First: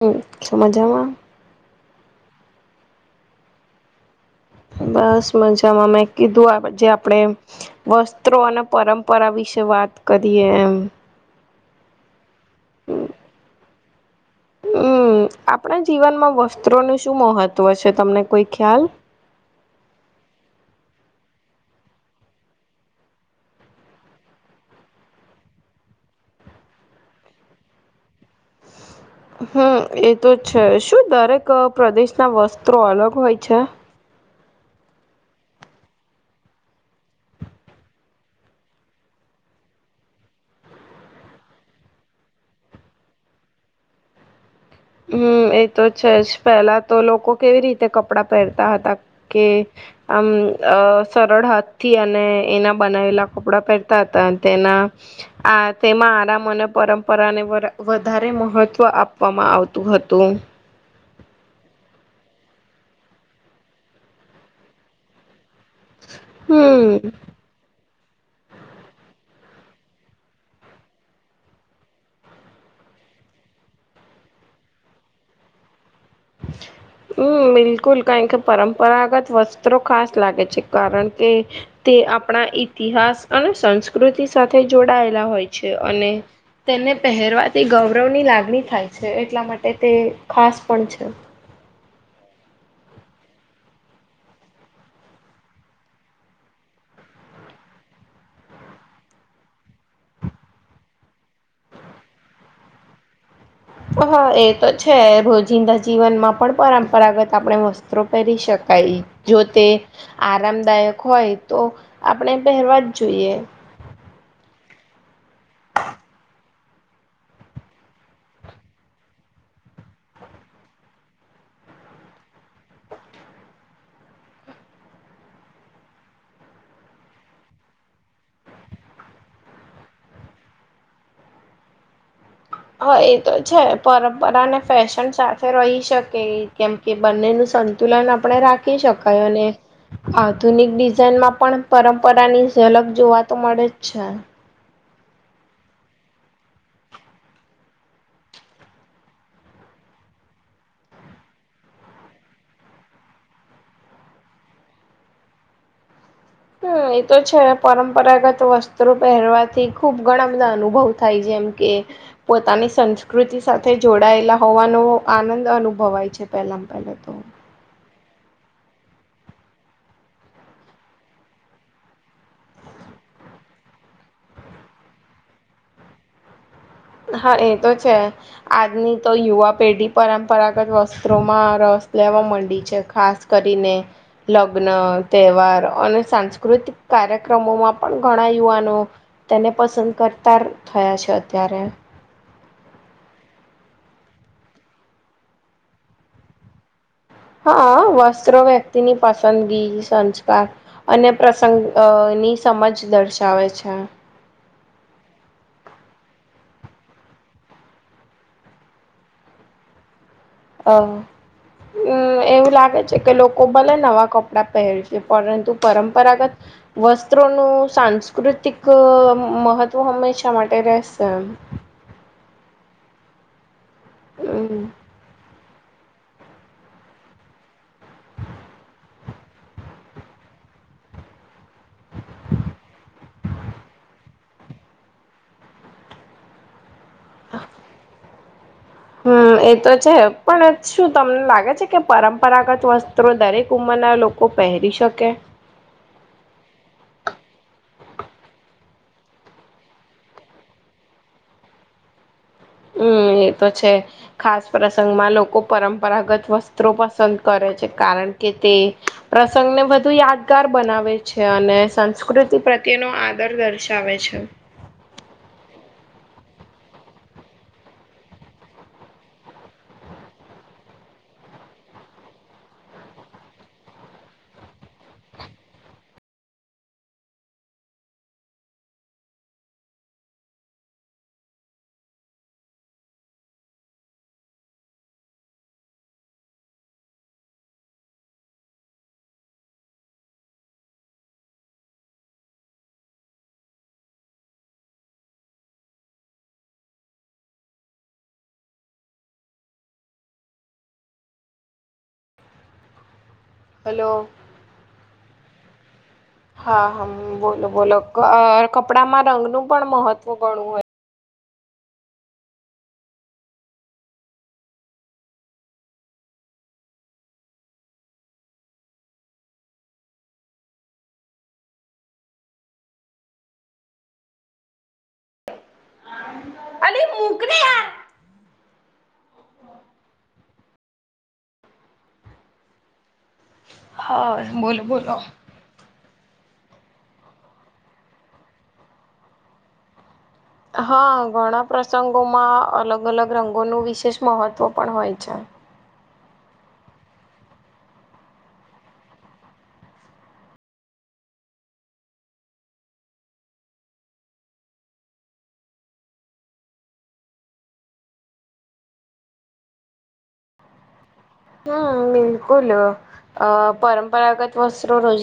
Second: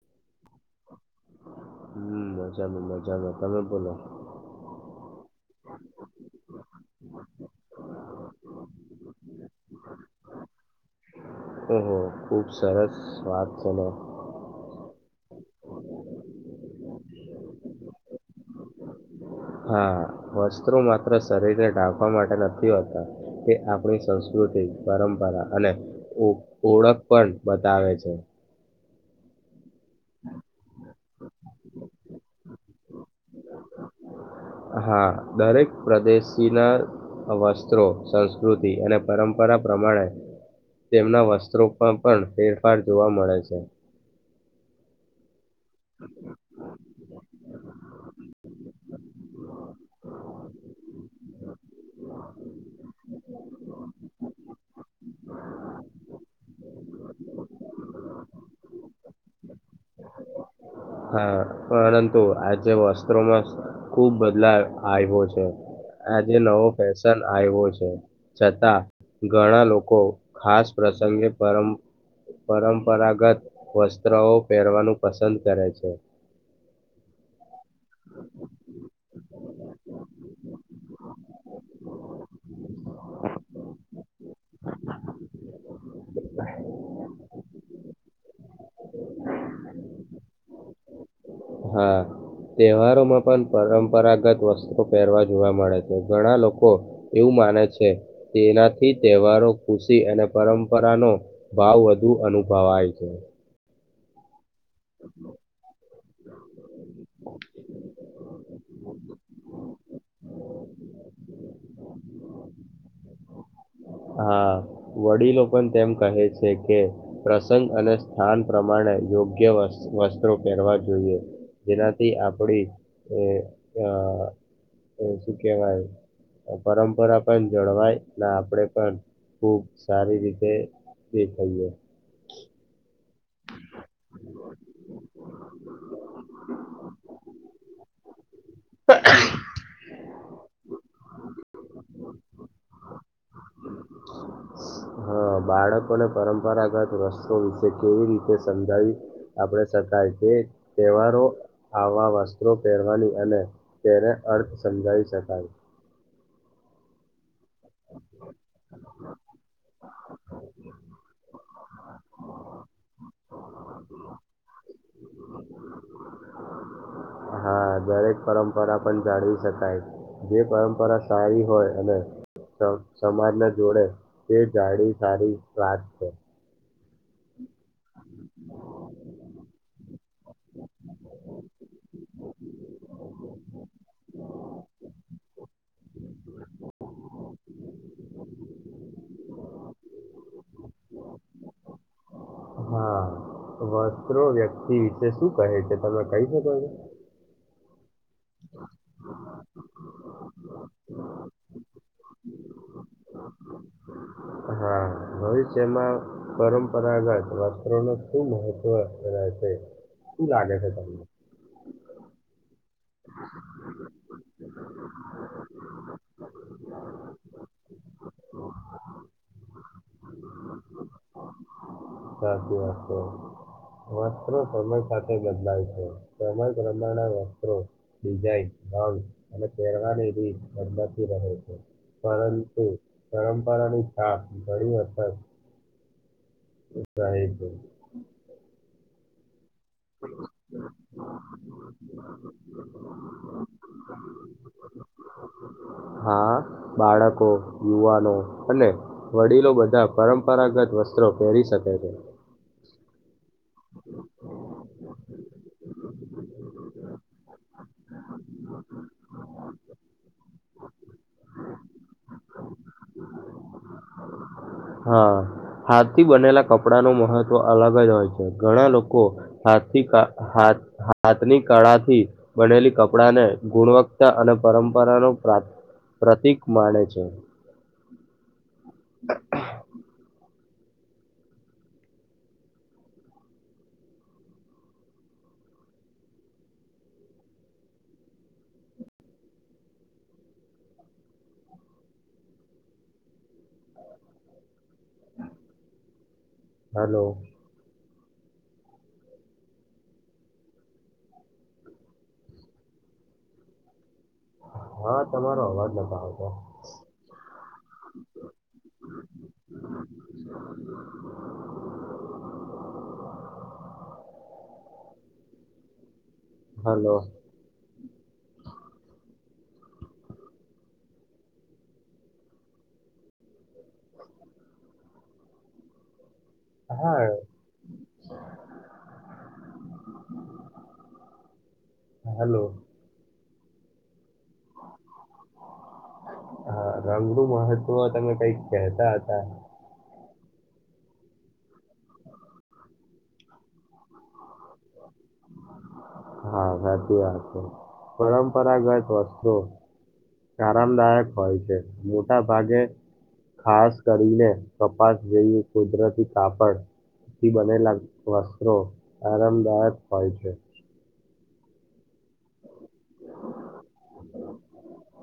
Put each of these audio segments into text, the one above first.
[inaudible] મઝામાં. હમ મજામાં મજામાં તમે બોલો બસ મજામાં મેં કીધું આ જે આપડે વસ્ત્રો અને પરંપરા વિશે વાત કરીએ એમ. ઓહો ખુબ સરસ વાત છે ને. હમ આપણા જીવનમાં વસ્ત્રોનું શું મહત્વ છે તમને કોઈ ખ્યાલ હા વસ્ત્રો માત્ર શરીરને ઢાકવા માટે નથી હોતા તે આપણી સંસ્કૃત પરંપરા અને ઓ ઓળખ પણ બતાવે છે. હમ એ તો છે શું દરેક પ્રદેશના વસ્ત્રો અલગ હોય છે હા દરેક પ્રદેશી ના વસ્ત્રો સંસ્કૃતિ અને પરંપરા પ્રમાણે તેમના વસ્ત્રોમાં પણ ફેરફાર જોવા મળે છે. હમ્મ એ તો છે જ પેલા તો લોકો કેવી રીતે કપડાં પહેરતા હતા કે આમ સરળ હાથથી? અને એના બનાવેલા કપડા પહેરતા હતા તેના તેમાં આરામ અને પરંપરાને વધારે મહત્વ આપવામાં આવતું હતું. હા પરંતુ આજે વસ્ત્રોમાં ખુબ બદલાવ આવ્યો છે. આજે નવો હમ ફેશન આવ્યો છે છતાં ઘણા લોકો ખાસ પ્રસંગે પરમ પરંપરાગત વસ્ત્ર ઓ પહેરવાનું પસંદ કરે છે, [inaudible] હમ્મ બિલકુલ કારણ કે પરંપરાગત વસ્ત્રો ખાસ લાગે છે કારણ કે તે આપણા ઈતિહાસ અને સંસ્કૃતિ સાથે જોડાયેલા હોય છે અને તેને પહેરવાથી ગૌરવની લાગણી થાય છે એટલા માટે તે ખાસ પણ છે. હા. તહેવારોમાં પણ પરંપરાગત વસ્ત્રો પહેરવા જોવા મળે છે ઘણા લોકો એવું માને છે તેનાથી તહેવારો ખુશી અને પરંપરાનો ભાવ વધુ અનુ અનુભવાય છે. હા એ તો છે ભોજિંદા જીવનમાં પણ પરંપરાગત આપણે વસ્ત્રો પહેરી શકાય જો તે આરામદાયક હોય તો આપણે પહેરવા જ જોઈએ. હા વડીલો પણ તેમ કહે છે કે પ્રસંગ અને સ્થાન પ્રમાણે યોગ્ય વસ્ત્રો પહેરવા જોઈએ. જેનાથી આપડી એ આ એ શું કેવાય પરંપરા પણ જળવાય ના આપણે પણ ખુબ સારી રીતે દેખાયએ. હા એ તો છે પરંપરાને ફેશન સાથે રહી શકે કેમ કે બંનેનું સંતુલન આપ આપણે રાખી શકાય અને આધુનિક ડિઝઇનમાં પણ પર પરાની અલગ જોવાતો મળે જ છે. હા બાળકોને પરંપરાગત વસ્ત્રુ વિશે કેવી રીતે સમજાવી આપણે શકાય તે તહેવારો આવા વસ્ત્રો પહેરવાની અને તેને અર્થ સમજાવી શકાય. હમ્મ એતો છે પરંપરાગત વસ્ત્રો પહેરવાથી ખુબ ઘણા બધા અનુભવ થાય જેમ કે પોતાના ની સંસ્કૃતિ સાથે જોડાયેલા હોવાનો આનંદ અનુભવાય છે પહેલામાં પહેલા તો હા દરેક પરંપરા પણ જાળવી શકાય જે પરંપરા સારી હોય અને સમાજને જોડે તે જાળ સારી વાત છે. હા એ તો છે આજની તો યુવા પેઢી પરંપરાગત વસ્ત્રોમાં રસ લેવા માંડી છે ખાસ કરીને લગ્ન તહેવાર અને સાંસ્કૃતિક કાર્યક્રમોમાં પણ ઘણા યુવાનો તેને પસંદ કરતા થયા છે અત્યારે હા વસ્ત્રો વ્યક્તિ વિશે શું કહે છે તમે કહી શકો છો હા વસ્ત્રો વ્યક્તિની પસંદગી સંસ્કાર અને પ્રસંગની સમજ દર્શાવે છે હા હોવે છે એમાં પરંપરાગત વસ્ત્રોને ખૂબ મહત્વ રહેાય છે. હ હમ્મ તમને એવું લાગે છે. કે લોકો ભલે નવા કપડા પહેર છે પરંતુ પરંપરાગત વસ્ત્રોનું સા સાંસ્કૃતિક મહત્ત્વ હંમેશા માટે રહેશે એમ સાચી વાત મસ્ત્રો હમ સમય સાથે બદલાય છે. સમય પ્રમાના વસ્ત્રોિઝઇનઉ અને પરવાની રી કી છે, પરંતુ પરંપરાની છાપ ઘણી અખર રાહે છે, હમ્મ એ તો છે પણ શું તમને લાગે છે, કે પરંપરાગત વસ્ત્રો દરેક ઉમરના લોકો પહેરી- ર શકે? હા, બાળકો યુવાનો અને વડીલો બધા પરંપરાગત વસ્ત્રો પહેરી શકે છે. હમ્મ એ તો છે ખાસ પ્રસંગમાં લોકો પરંપરાગત વસ્ત્રો પસંદ કરે, કારન કે તે પ્રસંગને વધુ યાદગાર બનાવે છે, અને સંસ્કૃતિ પ્રત્યેનો આદર દર્શાવે છે, હા, હાથ થી બનેલા કપડા ન મહત્વ અલગ જ હોય છે ઘણા લોકો હાથથી હાથની કળાથી બનેલી કપડાને ગુણવત્તા અને પરંપરાનો પ્ર પ્રતિક માણે છે. [unintelligible] હલો હલો હા તમારો અવાજ નથી હા હા બોલો બોલો કપડામાં રંગનું પણ મહત્વ ઘણું હોય, હાલો [unintelligible] અલી હા મૂકને [unintelligible] હલો હા બોલો બોલો હા, રંગનું મહત્વ તમે કઈક કેતા હતા. હા, ઘણા પ્રસંગોમાં અલગ અલગ રંગોનું વિશેષ મહત્વ પણ હોય છે. હા, સાચી વાત છે પરંપરાગત વસ્તુ આરામદાયક હોય છે મોટા ભાગે ખાસ કરીને કપાસ જઈ કુદરતી કાપડ થી બનેલા વસ્ત્રો આરામદાયક હોય છે. હમ્મ બિલકુલ અ પરંપરાગત વસ્ત્રો રોજ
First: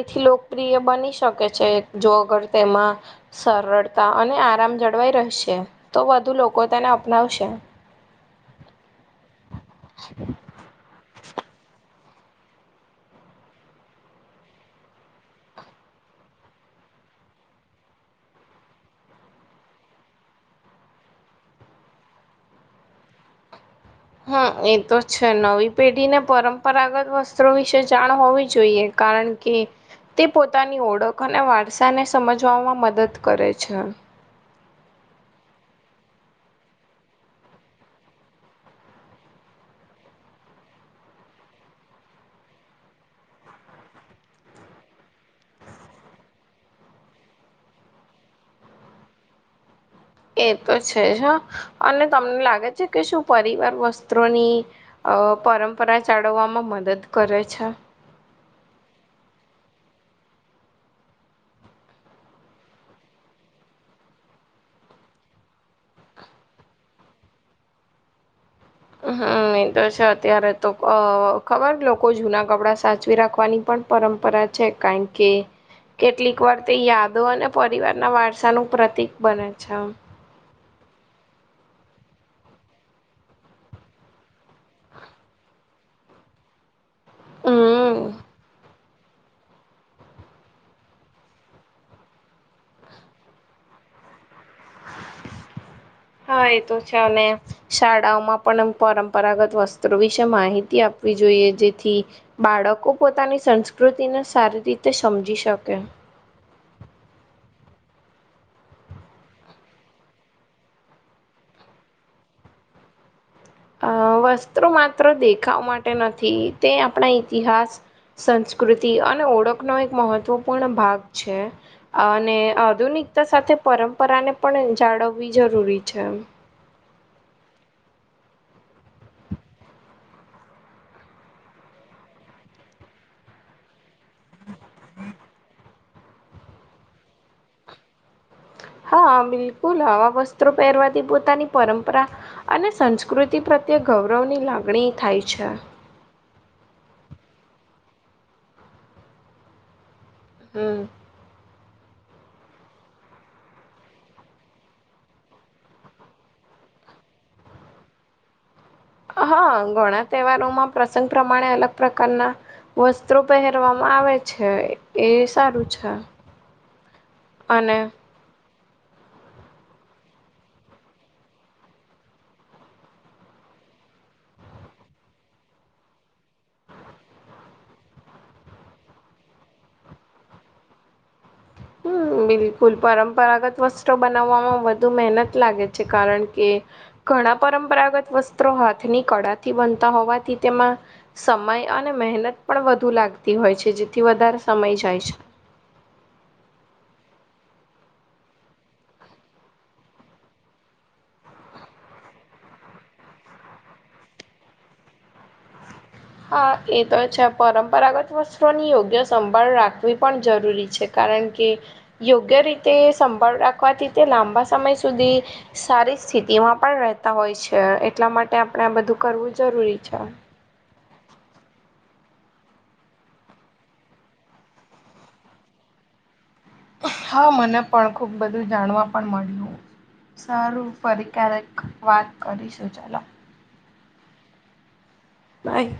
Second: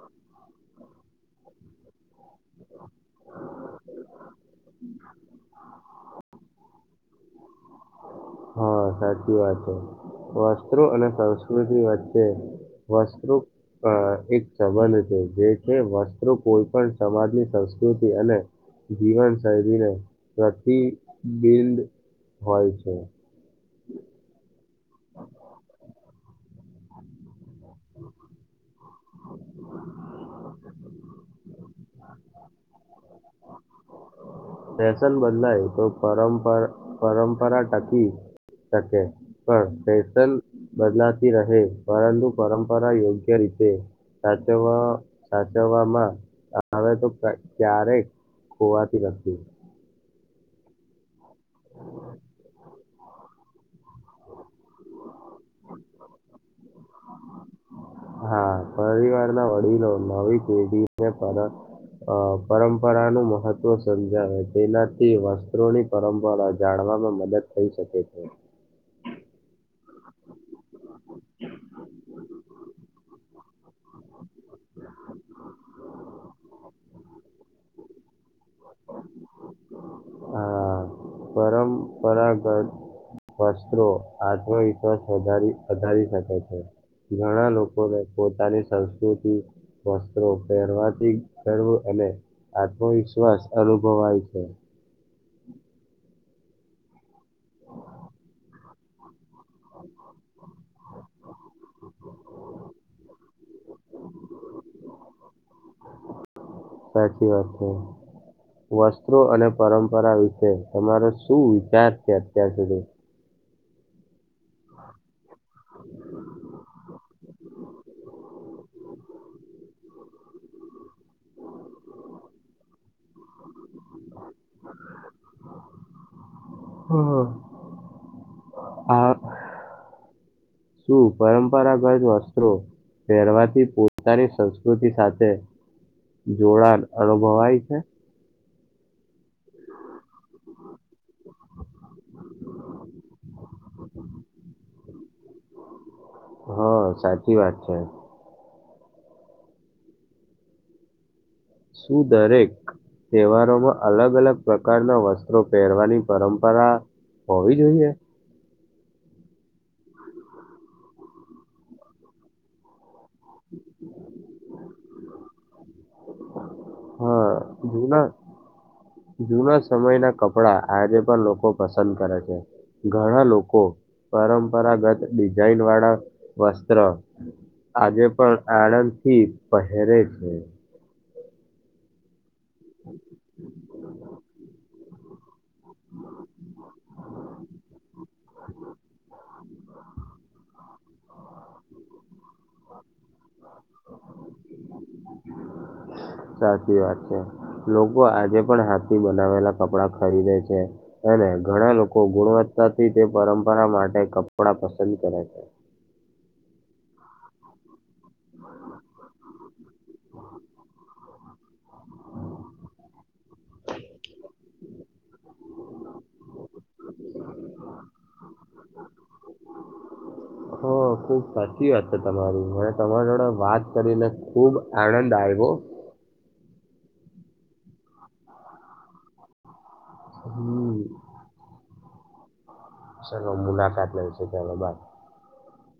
એથી લોકપ્રિય બની શકે છે, જો અગર તેમાં સરળતા અને આરામ જળવાઈ રહેશે, તો વધુ લોકો લોકો તેને અપનાવશે. હા, સાચી વાત છે વસ્ત્રો અને સંસ્કૃતિ વચ્ચે વસ્ત્રુ એક સંબંધ છે જે છે, મ કોઈ પણ સમાજની સંસ્કૃતિ અને જીવન શૈલીને પ્રતિબિંદ હોય છે. હા, એ તો છે નવી પેઢી ને પરંપરાગત વસ્ત્રો વિશે જાણ હોવી જોઈએ. કારણ કે તે પોતાની ઓળખ અને વારસાને સમજવામાં મદદ કરે છે. ફશન બદલાય તો પરંપરા પરંપરા ટાકી કે પણ ફેશન બદલાતી રહે પરંતુ પરંપરા યોગ્ય રીતે સાચ સાચવામાં આવે તો ક્યારેક કવાતી એ તો છે હા અને તમને લાગે છે, કે શું પરિવાર વસ્ત્રોની અ પરંપરા ચળવવામાં મદદ કરે છે. હા, પરિવાર ના વડીલો નવી પેઢીને પરત અ પરંપરા નું મહત્વ સમજાવે તેનાથી વસ્ત્રોની પરંપરા જાણવા મદદ થઈ શકે છે હમ એ તો છે, અત્યારે તો અ ખબર લોકો જૂના કપડાં સાચવી રાખવાની પણ પડ પરંપરા છે કારણ કે કેટલીક વાર તે યાદો અને પરિવારના વારસા નું પ્રતિક બને છે પરાગત વસ્ત્રો આત્મવિશ્વાસ વધ વધારી શકે છે ઘણા લોકોને હમ પોતાની સં વસ્ત્રો પહેરવાથી અને આત્મવિશ્વાસ અનુભવ હોય છે હા એ તો છે અને શાળાઓમાં પણ એમ પરંપરા પરાગત વસ્ત્રો વિશે માહિતી આપવી જોઈએ જેથી બાળકો પોતાની સંસ્કૃતિ સારી રીતે સમજી શકે સાચી વાત છે વસ્ત્રો અને પરંપરા વિશે તમારો શું વિચાર છે અત્યાર સુધી અ વસ્ત્રો માત્ર દેખાવ માટે નથી તે આપણા ઈતિહાસ સંસ્કૃતિ અને ઓળખનો એક મહત્વપૂર્ણ ભાગ છે, અને આધુનિક તો સાથે પરંપરાને પણ જાળવવી જરૂરી છે હમ, આ શું, પરંપરાગત વસ્ત્રો પહેરવાથી પોતાની સં પ્રકૃતિ સાથે જોડાણ અનુભવાય છે હા, બિલકુલ આવા વસ્ત્રો પહેરવાથી પોતાની પરંપરા અને સંસ્કૃતિ પ્ર તો ગૌરવની લાગણી થાય છે હા સાચી વાત છે હમ શું દરેક તહેવારોમાં અલગ અલગ પ્રકારના વસ્ત્રો પહેરવાની પરંપરા હોવી જોઈએ? હા ઘણા તહેવારોમાં પ્રસંગ પ્રમાણે અલગ પ્રકારના વસ્તુ સ્ત્રોપહેરવામાં આવે છે, એ સારું છે હા બીજ [unintelligible] ના હ જૂના સમયના કપડા આજે પણ લોકો પસંદ કરે છે, ઘણા લોકો પરંપરાગત ડિઝાઇન વાળા વસ્ત્ર આજે પણ આનંદ થી પહેરે છે હ બિલકુલ પરંપરાગત વસ્ત્રો બનાવવામાં વધુ મહેનત લાગે છે કારણ કે ઘણા પરંપરાગત વસ્તુ હાથની કળાથી બનતા હોવાથી તેમાં સમય અને મહેનત પણ વધુ લાગતી હોય હોય છે, જેથી વધારે સમય જાય છે હાચી વાત છે લોકો આજે પણ હાથથી બનાવેલા કપડા ખરીદે છે એને ઘણા લોકો ગુણવત્તાથી તે પરંપરા માટે કપડા પસંદ કરે છે હા એ તો છે પરંપરાગત વસ્ત્રોની યોગ્ય સંભાળ રાખવી પણ જરૂરી છે કારણ કે યોગ્ય રીતે સંભાળ રાખવાથી તે લાંબા સમય સુધી સારી સ્થિતિમાં પણ રહેતા હોય છે એટલા માટે આપણે આ બધું કરવું જરૂરી છે હ ખુબ સાચી વાત છે, તમારી અને તમારા જોડે વાત કરીને ખુબ આનંદ આવ્યો હ હા મને પણ ખુબ બધું જાણવા પણ મળ્યું સારું હમ ફરી ક્યારેક વાત કરીશ ચલો મુલાકાત લેસુ ચલો બાય ભાઈ